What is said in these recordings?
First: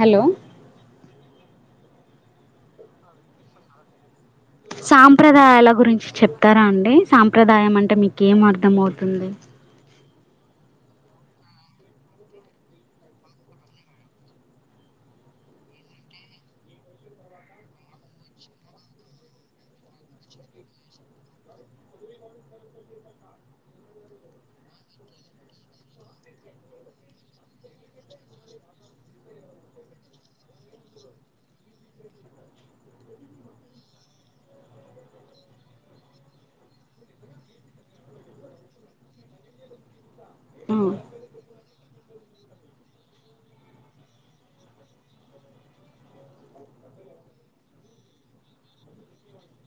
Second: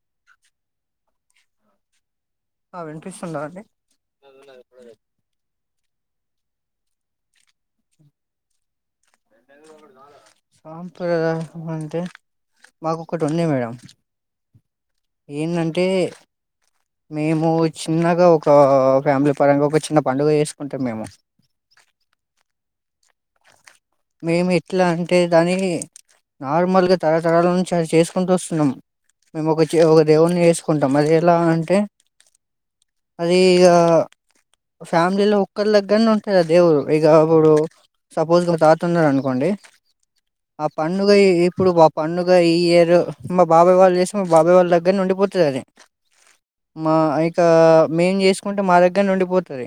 Hello ఆ వినిపిస్తున్నదా అండి సాంప్రదాయాల గురించి చెప్తారా అండి సాంప్ర ప్రదాయం అంటే మీకేం అర్థమవుతుంది సాంప్రదాయ అంటే మాకు ఒకటి ఉంది మేడం ఏందంటే మేము చిన్నగా ఒక ఫ్యామిలీ పరంగా ఒక చిన్న పండుగ వేసుకుంటాం మేము మేము ఎట్లా అంటే దాన్ని నార్మల్గా తరతరాల నుంచి అది చేసుకుంటూ వస్తున్నాం మేము ఒక ఒక దేవుడిని చెసుకుంటాం అది ఎలా అంటే అది ఇగా ఫ్యామిలీలో ఒక్కలి దగ్గరనే ఉంటంది దేవుడు ఇగా ఇప్పుడు సపోజ్ మా తాత తున్నడు అనుకోండి ఆ పండుగ ఇప్పుడు ఆ పండుగ ఈ ఇయరు మా బాబాయ్ వాళ్ళు చేసుకు మా బాబాయ్ వాళ్ళ దగ్గరనే ఉండిపోతంది అది మా ఇంకా మేము చేసుకుంటే మా దగ్గరనే ఉండిపోతది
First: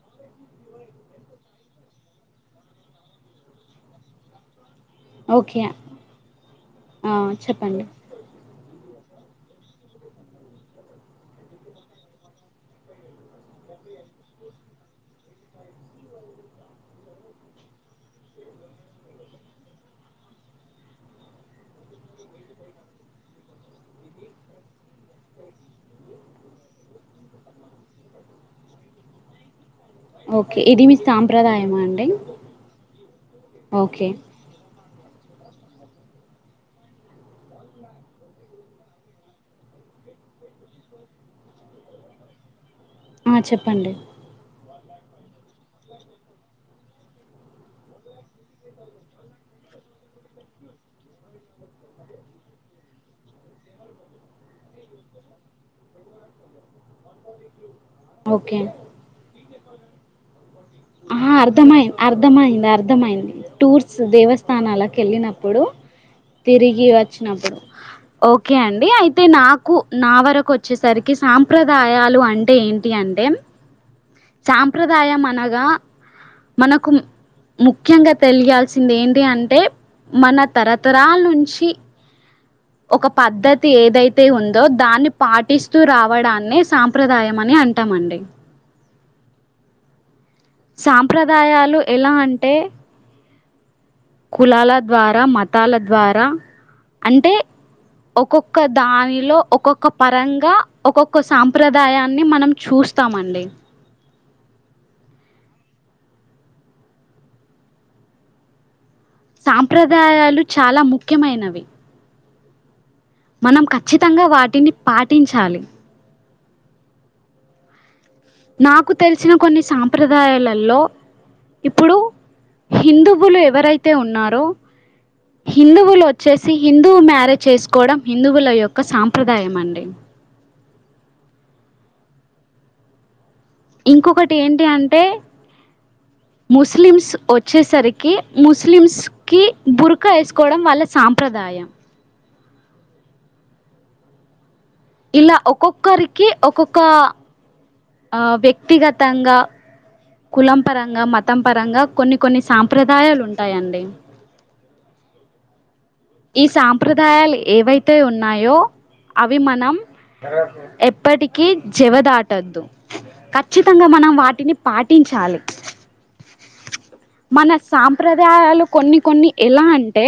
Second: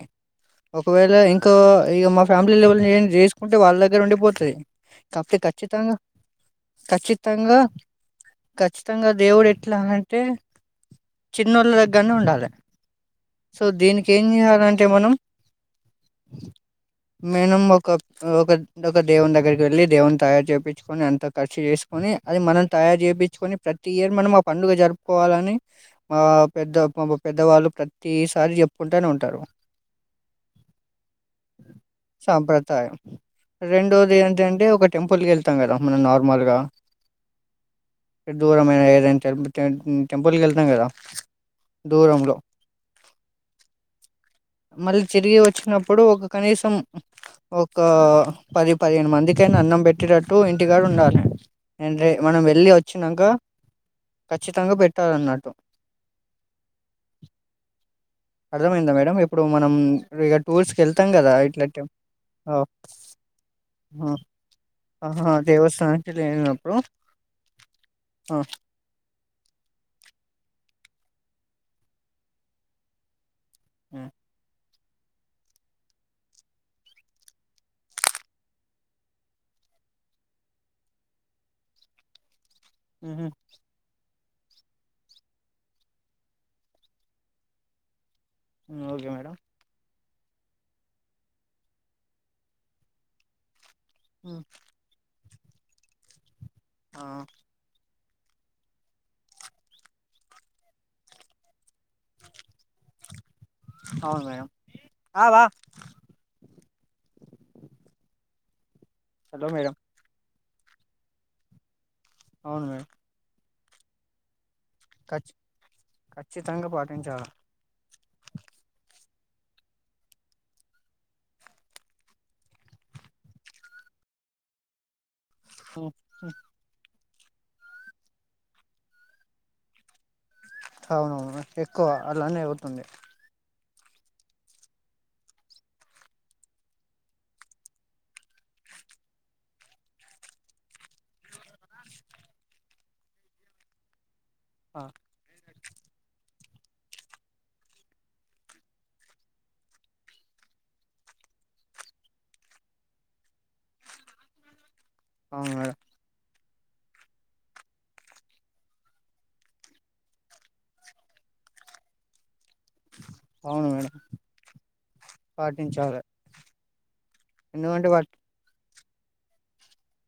ఒకవేళ ఇంకా ఇక మా ఫ్యామిలీ లెవల్ చేసుకుంటే వాళ్ళ దగ్గర ఉండి పోతది కాపోతే ఓకే ఖచ్చితంగా ఆ ఖచ్చితంగా చెప్పండి కచ్చి త్తంగా దేవుడు ఎట్లా అంటే చిన్నోళ్ళ దగ్గరనే ఉండాలి సో దీనికి ఏం చేయాలంటే మనం మేనం ఒక ఒక ఒక్క దేవుని దగ్గరికి వెళ్ళి దేవుని తయారు చేయిించుకొని అంత ఖర్చు చేసుకొని అది మనం తయారు చేయించుకొని ప్రతి ఇయర్ మనం ఆ పండుగ జరుపుకోవాలని మా పెద్ద మా పెద్దవాళ్ళు ప్రతిసారి చెప్పుకుంటనే ఉంటారు ఓకే ఇది మీ సాంప్రదాయమా అండి సాంప్రదాయం ఓకే రెండోది ఏంటి అంటే ఒక టెంపుల్కి వెళ్తాం కదా మనం నార్మల్గా దూరంమైనా ఏదైనా టెంపుల్కి వెళ్తాం కదా దూరంలో ఆ చెప్పండి మళ్ళీ తిరిగి వచ్చినప్పుడు ఒక కనీసం ఒక పది పదిహేను మందికయినా అన్నం పెట్టేటట్టు ఇంటిగా ఉండాలి నేను రే మనం వెళ్ళి వచ్చాక ఖచ్చితంగా పెట్టాలన్నట్టు ఓకే అర్థమైందా మేడం ఇప్పుడు మనం రేట్ ఆ అర్థమయి ఆ, అర్థమయింది అర్థమయింది టూర్స్ ఆ, దేవస్థానాలకు ఆహా వెళ్ళినప్పుడు దేవస్థానానికి లేనప్పుడు తిరిగి వచ్చినప్పుడు ఆ, ఓకే అండి అయితే నాకు నా వరకు వచే చ్చేసరికి సాంప్రదాయాలు అంటే ఏంటి అంటే ఆ సాంప్రదాయం అనగా మనకు ముఖ్యంగా తెలియాల్సింది ఏంటి అంటే మన తరతరాల నుంచి ఒక ఉమ్, పద్ధతి ఏదైతే తే ఉందో దాన్ని పాటిస్తూ రావడాన్ని సాంప్రదాయం అని అంటామండి ఓకే మేడం సాంప్రదాయాలు ఎలా అంటే ఉమ్, కులాల ద్వారా మత తాల ద్వారా ఆ, అంటే ఒక్కొక్క దానిలో ఒక్కొక్క పరంగా ఒక్కొక్క సాం ప్రదాయాన్ని మనం చూస్తామండి అవును మేడం ఆ, వా హలో మేడం సాంప్రదాయాలు చాలా ముఖ్యమైనవి అవును మేడం మనం ఖచ్చితంగా వాటిని పాటించాలి. కచ్చితంగా పాటించాల. నాకు తెలిసిన కొన్ని సాంప్రదాయాలలో, ఇప్పుడు, హిందువులు ఎవరైతే ఉన్నారో. హిందువులు వచ్చేసి హిన్. హిందూ మ్యారేజ్ చేసుకోవడం, హిందువుల యొక్క సాంప్రదాయం అండి. అవునవును ఎక్కువ అలానే అవుతుంది. ఇంకొకటి ఏంటి అంటే ముస్లిమ్స వొచ్చేసరికి, ముస్లిమ్సకీ బురక వేసుకోవడం వాళ్ళ సాంప్రదాయం. ఆ, ఇలా ఒక్కొక్కరికి. ఒక్కొక్క. ఆ వ్యక్తిగతంగా. కులం పరంగా మతం పరంగా కొన్ని కొన్ని సాంప్రదాయాలు ఉంటాయండి. అవునా. ఈ సాంప్రదాయాలు ఏవైతే ఉన్నాయో, అవి మనం, ఎప్పటికీ జవదా. అవును ఖచ్చితంగా మేడం మనం వాటిని పాటించాలి, పాటించాలి మన ఎందుకంటే వాటి సాంప్రదాయాలు. కొన్ని కొన్ని ఎలా అంటే.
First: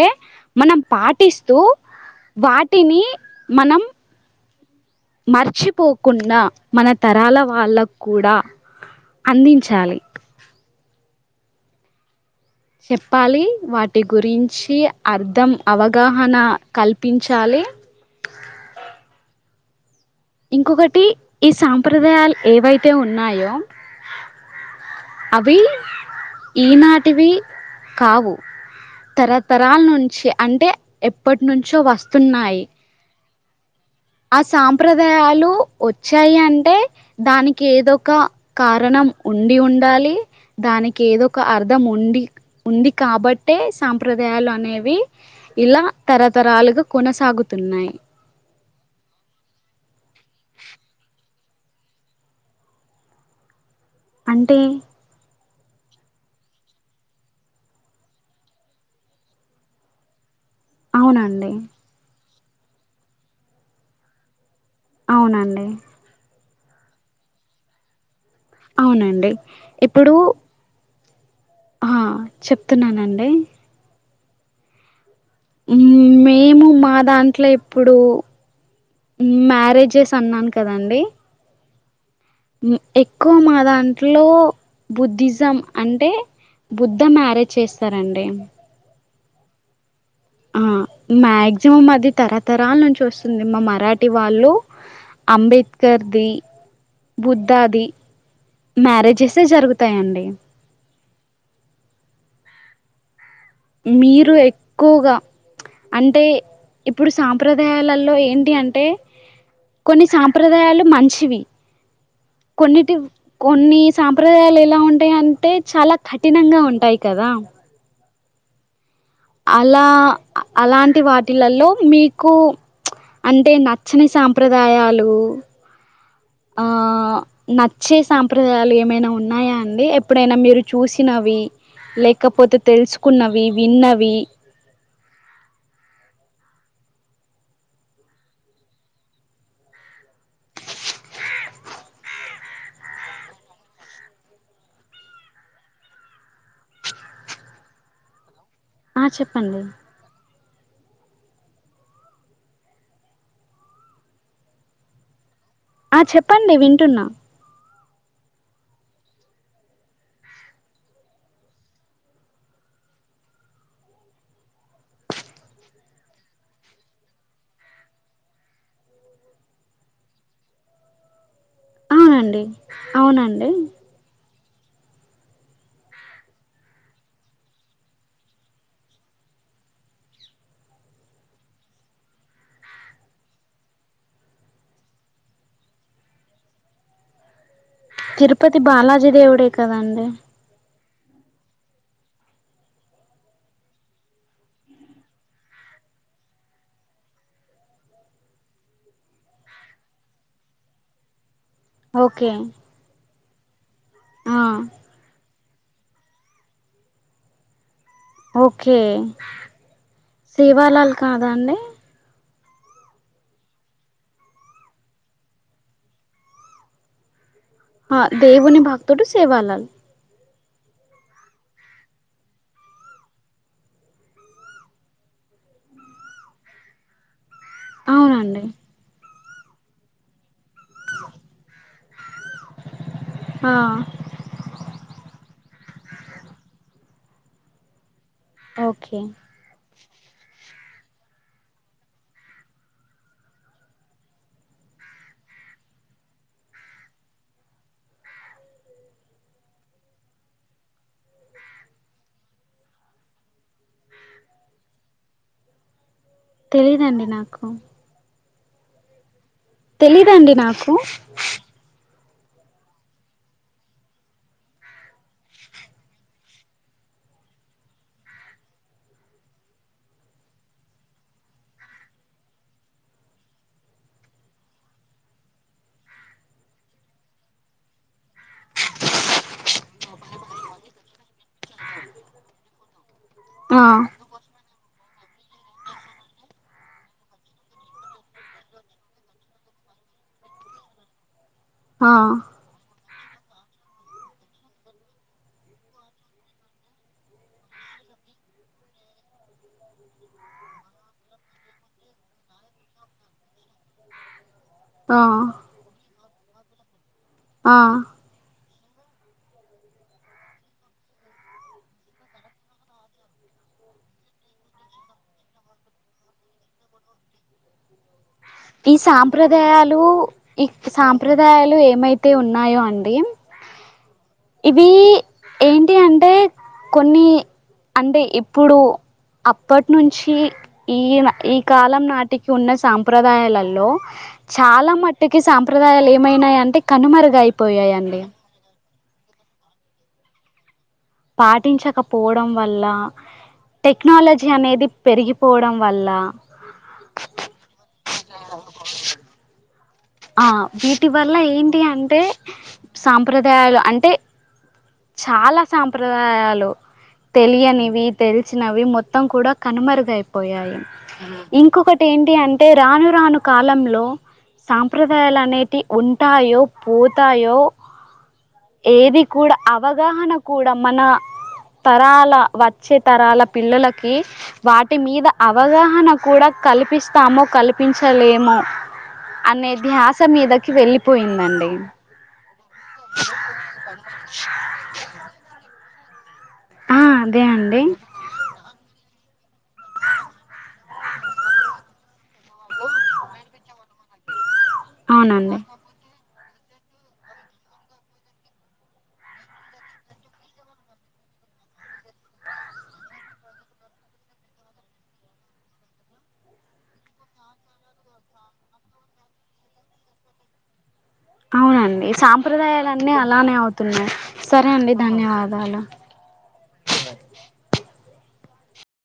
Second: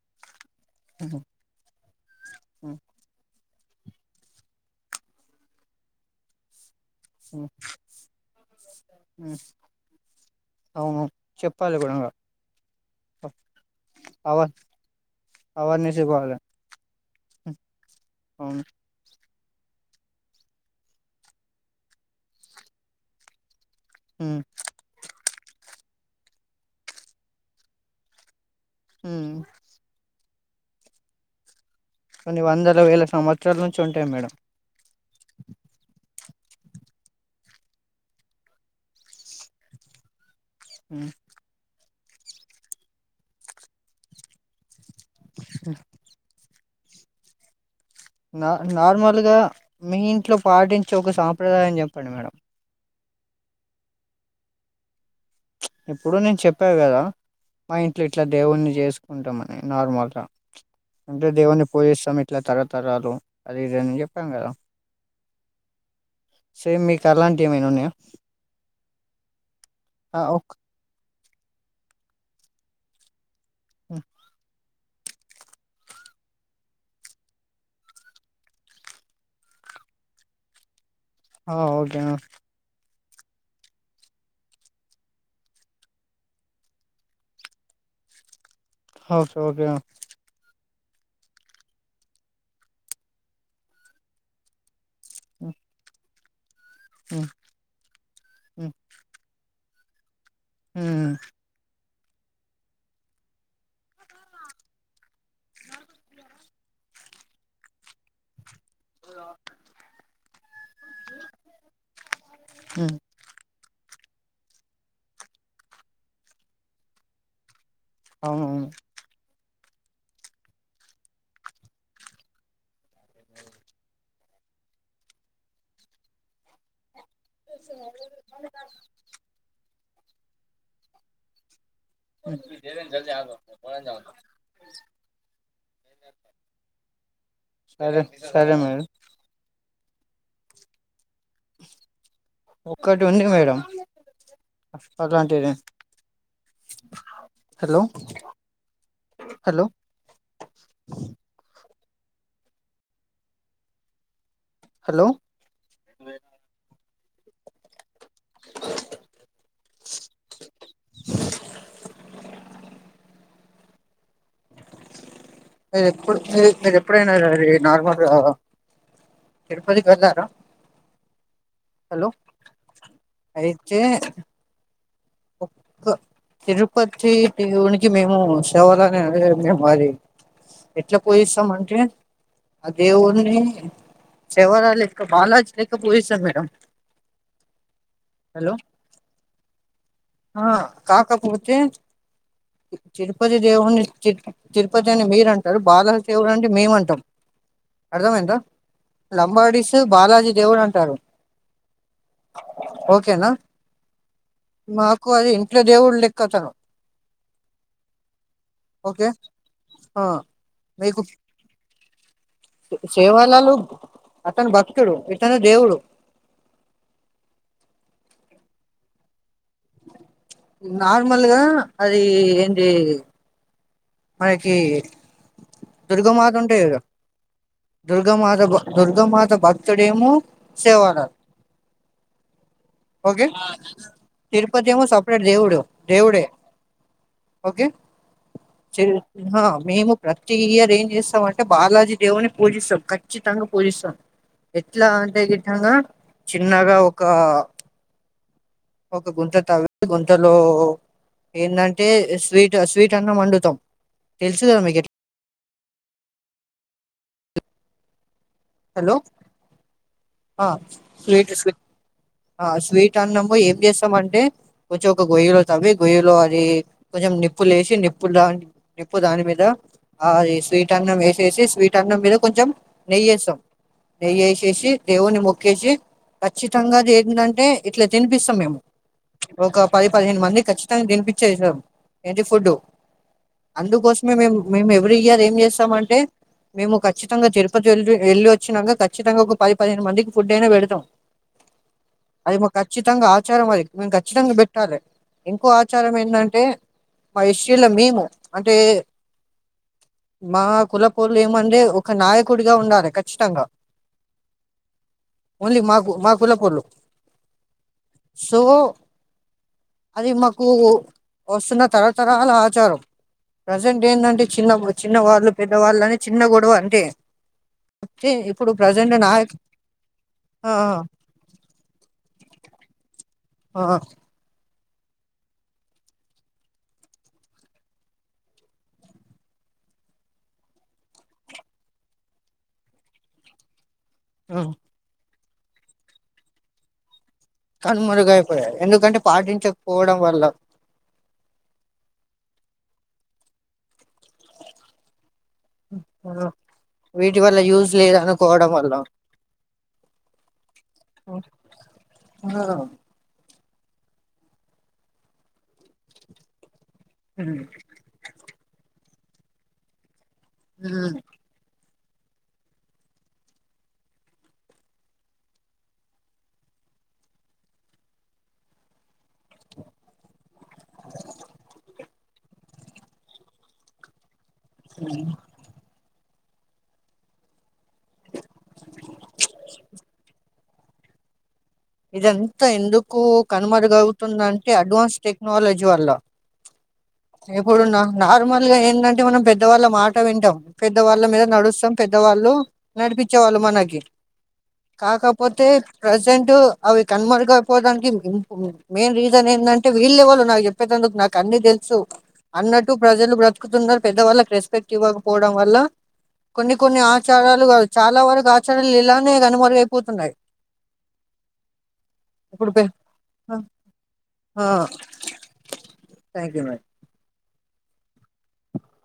మనం పాటిస్తూ వాటిని. మనం. మర్చిపోకున్నా. మన తరాల వాళ్ళకు కూడా, అందించాలి. పల్ గున్ గా. చెప్పాలి వాటి అవ గురింఛీ, అర్ధం అవేర్నెస్ అవగాహన కల్పి. పిన్ చాలి. ఫమ్. ఇంకొకటి, ఈ సాంప్రదాయాలు ఏవైతే ఉన్నాయో. ఉమ్, అవీ. ఈనాటివి, కావు. ఉమ్. తరతరాల నుంచ్. అంటే ఎప్పటి ను. చో వస్తున్నాయి. చర్లన్. అ సంప్రదాయాలు వొచ్చి. చయి అంటే దానికి ఏదొ ఒక, కారణం ఉండి ఉండాలి. దానికి ఉమ్. ఎదొక అర్ధం ఉం. వీక్ ఉంది కాబట్టే, సాంప్రదయాలు అనేవి. ఇలా తర తరాలు గ కొనసాగుతున్నయి. న నార్మల్గా, మియింట్లో పాటించే, ఒక సాంప్రదాయం చెప్పండి మెడం. అంటే ఇప్పుడు నె చెప్పా కదా మా ఇంట్లొ ఇట్ల దేవుణ్ణి చేసుకుంటమని నార్మల్గ అంటె అవునండి దేవున్ని పూజి సమెట్ ఇట్ల తరతరాలు అది ఇదని చెప్పాం కదా అవునండి సేమ్ మికు అలాంటి ఎమైన ఉన్నాయ అవు నండి ఇప్పుడూ ఓక్ అ చెప్తున్నా నండి ఉ ఉమ్ మేము మా దాంట్లొ ఇప్పుడు మ్యారెజెస్ అన్నాను కదండి అ ఒకె న ఎక్కువ మ దాంట్లో బుద్ధిజం అంటె బుద్ధ మ్యారేజ్ చేస్తారండి హ ఒకె ఒకె అ మ్యాక్సిమం అది తరతరాలు నుంచి వస్తుంది మా మరాఠీ వాళ్ళు ఉమ్, అంబే ద్కర్ది బుద్ధాది ఉమ్, మ్యారెజెస్ స్ జరుగుతాయండి ఉమ్ మీరు ఎక్కువగ అంటె ఇప్పుడు సాంప్రదాయాలల్లో ఎంటి అం టె కొన్ని సాంప్రదాయాలు మంచివి ఉమ్. కొన్నిటివ్ కొన్ని సాంప్రదయాలు ఎలా ఉంటాయి అంటే చాలా కఠినంగా ఉంటాయి కదా అవునువును అలా అ అలాంటి వాటిలల్లో మీకు అంటే నచ్చని సాం ప్రదాయాలు ఆ నచ్చే సాంప్రదాయాలు ఎమైన ఉన్నాయా అండి ఎ ప్పుడైన మీరు చూసినవి లెకపోతె తెలుసుకున్నవి విన్నవి సరే డి సరే మేడం ఒక్కటి ఉంది మేడం అలాంటిది హలో ఆ చెప్పండి హలో హలో ఆ చెప్పండి వింటున్నా అ ఎప్పుడు మీ మీరు ఎప్పుడైనా అ నార్మల్గా తిరుపతికి వెళ్ళారా హలో అవునండి అవునండి అయితే ఒక్క తిరుపతి దేవునికి మేము శివరాని మేము మది ఎట్లా పూజిస్తాం అంటే ఆ దేవుని శవరా లెక్క బాలాజీ లెక్క పూజిస్తాం మేడం హలో తిరుపతి బాలాజీ దేవుడే కదండి ఆ కాకపోతే తిరుపతి దేవుని తిరు తిరుపతి అని మీరు అంటారు బాలాజీ దేవుడు అంటే మేం అంటాం అర్థమయ్యిందా లంబాడీస్ బాలాజీ దేవుడు అంటారు ఓకే ఆ మా అది ఇంట్లో దేవుడి లెక్క తను ఓకే ఆ సేవాలాల్ కాదా అండి సేవాలాల్ అతను భక్తుడు ఇతను దేవుడు ఆ దేవుని భక్తుడు సేవాలాల్ నార్మల్గా అది ఏంది మనకి దుర్గమాత ఉంటాయి గా దుర్గ మాత అవునండి కు దుర్గ మాత భక్తుడేమో సేవలాల్ ఓకే ఆ తిరుపతి ఏమో సపరేట్ దేవుడు దేవుడే ఓకే చిల్ ఓకే హు హా మేము ప్రతి ఇయర్ ఏం చేస్తాం అంటే బాలాజీ దేవుడ్ని పూజిస్తాం ఖచ్చితంగా పూజిస్తాం ఎట్లా అంటే గిట్టంగా చిన్నగా ఒక ఒక గుంత తవ్వి గుంతలో ఏందంటే స్వీట్ స్వీట్ అన్నం వండుతాం తెలుసు కదా మీకు ఇట్ తెలీదండి నాకు హలో తెలీదండి నాకు స్వీట్ స్వీట్ ఆ స్వీట్ అన్నము ఏం చేస్తాం అంటే కొంచెం ఒక గొయ్యిలో తవి గొయ్యిలో అది కొంచెం నిప్పులేసి నిప్పులు దాన్ నిప్పు దాని మీద ఆ అది స్వీట్ అన్నం వేసేసి స్వీట్ అన్నం మీద కొంచెం నెయ్యేస్తాం నెయ్యేసేసి దేవుని మొక్కేసి ఖచ్చితంగా దే [inaudible] అంటే ఇట్ల తినిపిస్తాం మేము ఒక పది పదిహేను మంది ఖచ్చితంగా తినిపి చేసం ఏంటి ఫుడ్డు ఆ అందుకోసమే మేం మేం ఎవ్ వ్రీ ఇయర్ ఏం చేస్తామంటే మేము ఖచ్చితంగా తిరుపతి వెళ్ళి ఎళ్లి వచ్చినాక ఖచ్చితంగా ఒక పది పదిహేను మందికి ఫుడ్ అయినా పెడతాం ఆ అది మాకు ఖచ్చితంగా ఆచారం అది మేం ఖచ్చితంగా పెట్టాలి ఇంకో ఆచారం ఏంటంటే మా ఇస్ట్రీలో మేము అంటే మా కులపోళ్ళు ఏమంటే ఒక నాయకుడిగా ఉండాలి ఖచ్చితంగా ఆ ఓన్లీ మాకు మా కులపోళ్ళు ఆ తు గో అది మాకు వస్తున్న తరతరాల ఆచారం ప్రసెంట్ ఏంటంటే చిన్న చిన్నవాళ్ళు పెద్దవాళ్ళు అని చిన్న గొడవ అంటే అంటే ఇప్పుడు ఈ ప్రజెంట్ నాయకు సాంప్రదాయాలు ఆ ఇక్ సాంప్రదాయాలు ఏమై తే ఉన్నాయో అండి ఆ ఆ ఇవి ఏంటి అంటే కొన్ని అంటే ఇప్పుడు అప్పటి నుంచి ఈయన ఈ కాలం నాటికి ఉన్న సాంప్రదాయాలల్లో ఆ చాలా మటు సాంప్రదాలు ఏమైనాయి అంటే కనుమరగాయ కనుమరుగైపోయాయి ఎందుకంటే పాటించకపోవడం వల్ల పాటించకపోవడం వల్ల టెక్నాలజీ అనేది పెరిగి వీటి వల్ల యూస్ లేదు అనుకోవడం వల్ల ఆ వీటి వల్ల ఆ, ఏంటి అంటే సాంప్రదాయాలు అంటే చాలా సాంప్రదాయాలు ఉమ్. తెలియనివి తెలు వచ్చినవి మొత్తం కూడా కనుమరుగా అయిపోయి పోయాయి ఉమ్ ఇంకొకటి ఏంటి అంటే రాను రాను కాలంలో సాంప్రదాయాలు అనేటి ఉంటాయో పోతాయో ఏది కూడా అవగాహన కూడా మన తరాల వచ్చే తరాల పిల్లలకి వాటి మీద అవగాహన కూడా కల్పిస్తాముో కలిపి చపించలేమో అనే ధ్యాస మీద వెళ్ళలిపోయిందండి. ఇదం త ఎందుకు కనుమరుగవుతుందంటే అడ్వాన్స్ టెక్నాలజీ వల్ల ఆ అదే అండి ఎప్పుడున్న నార్మల్గా ఏంటంటే మనం పెద్దవాళ్ళ మాట వింటాం పెద్ద వాళ్ళ మీద నడుస్తాం పెద్దవాళ్ళు నడిపించేవాళ్ళు మనకి అవునండి కాకపోతే ప్రజెంట్ ట్ అవి కనుమరుగ అయిపోవడానికి మెయిన్ రీజన్ ఏంటంటే వీళ్ళే వాళ్ళు నాకు చెప్పేందుకు నాకు అన్ని తెలుసు అన్నట్టు ప్రజలు బ్రతుకుతున్నారు అవి కనుమరుగుపోవడానికి మెయిన్ రీసన్ ఎందంటే వీళ్లెవరు నాకు చెప్పేటందుకు నాకు అన్ని తెలుసు అన్నట్టు ప్రజలు బ్రతుకుతున్న పెద్ద వాళ్ళకి రెస్పెక్ట్ ఇవ్వకపోవడం వల్ల కొన్ని కొన్ని ఆచారాలు చాలా వరకు ఆచారాలు ఇలానే కనుమరుగ అయిపోతున్నాయి అవునండి సాంప్రదాయలున్నీ అలానే అవుతున్నాయి ఆ సరే అండి ధన్యవాదాలు. Thank you madam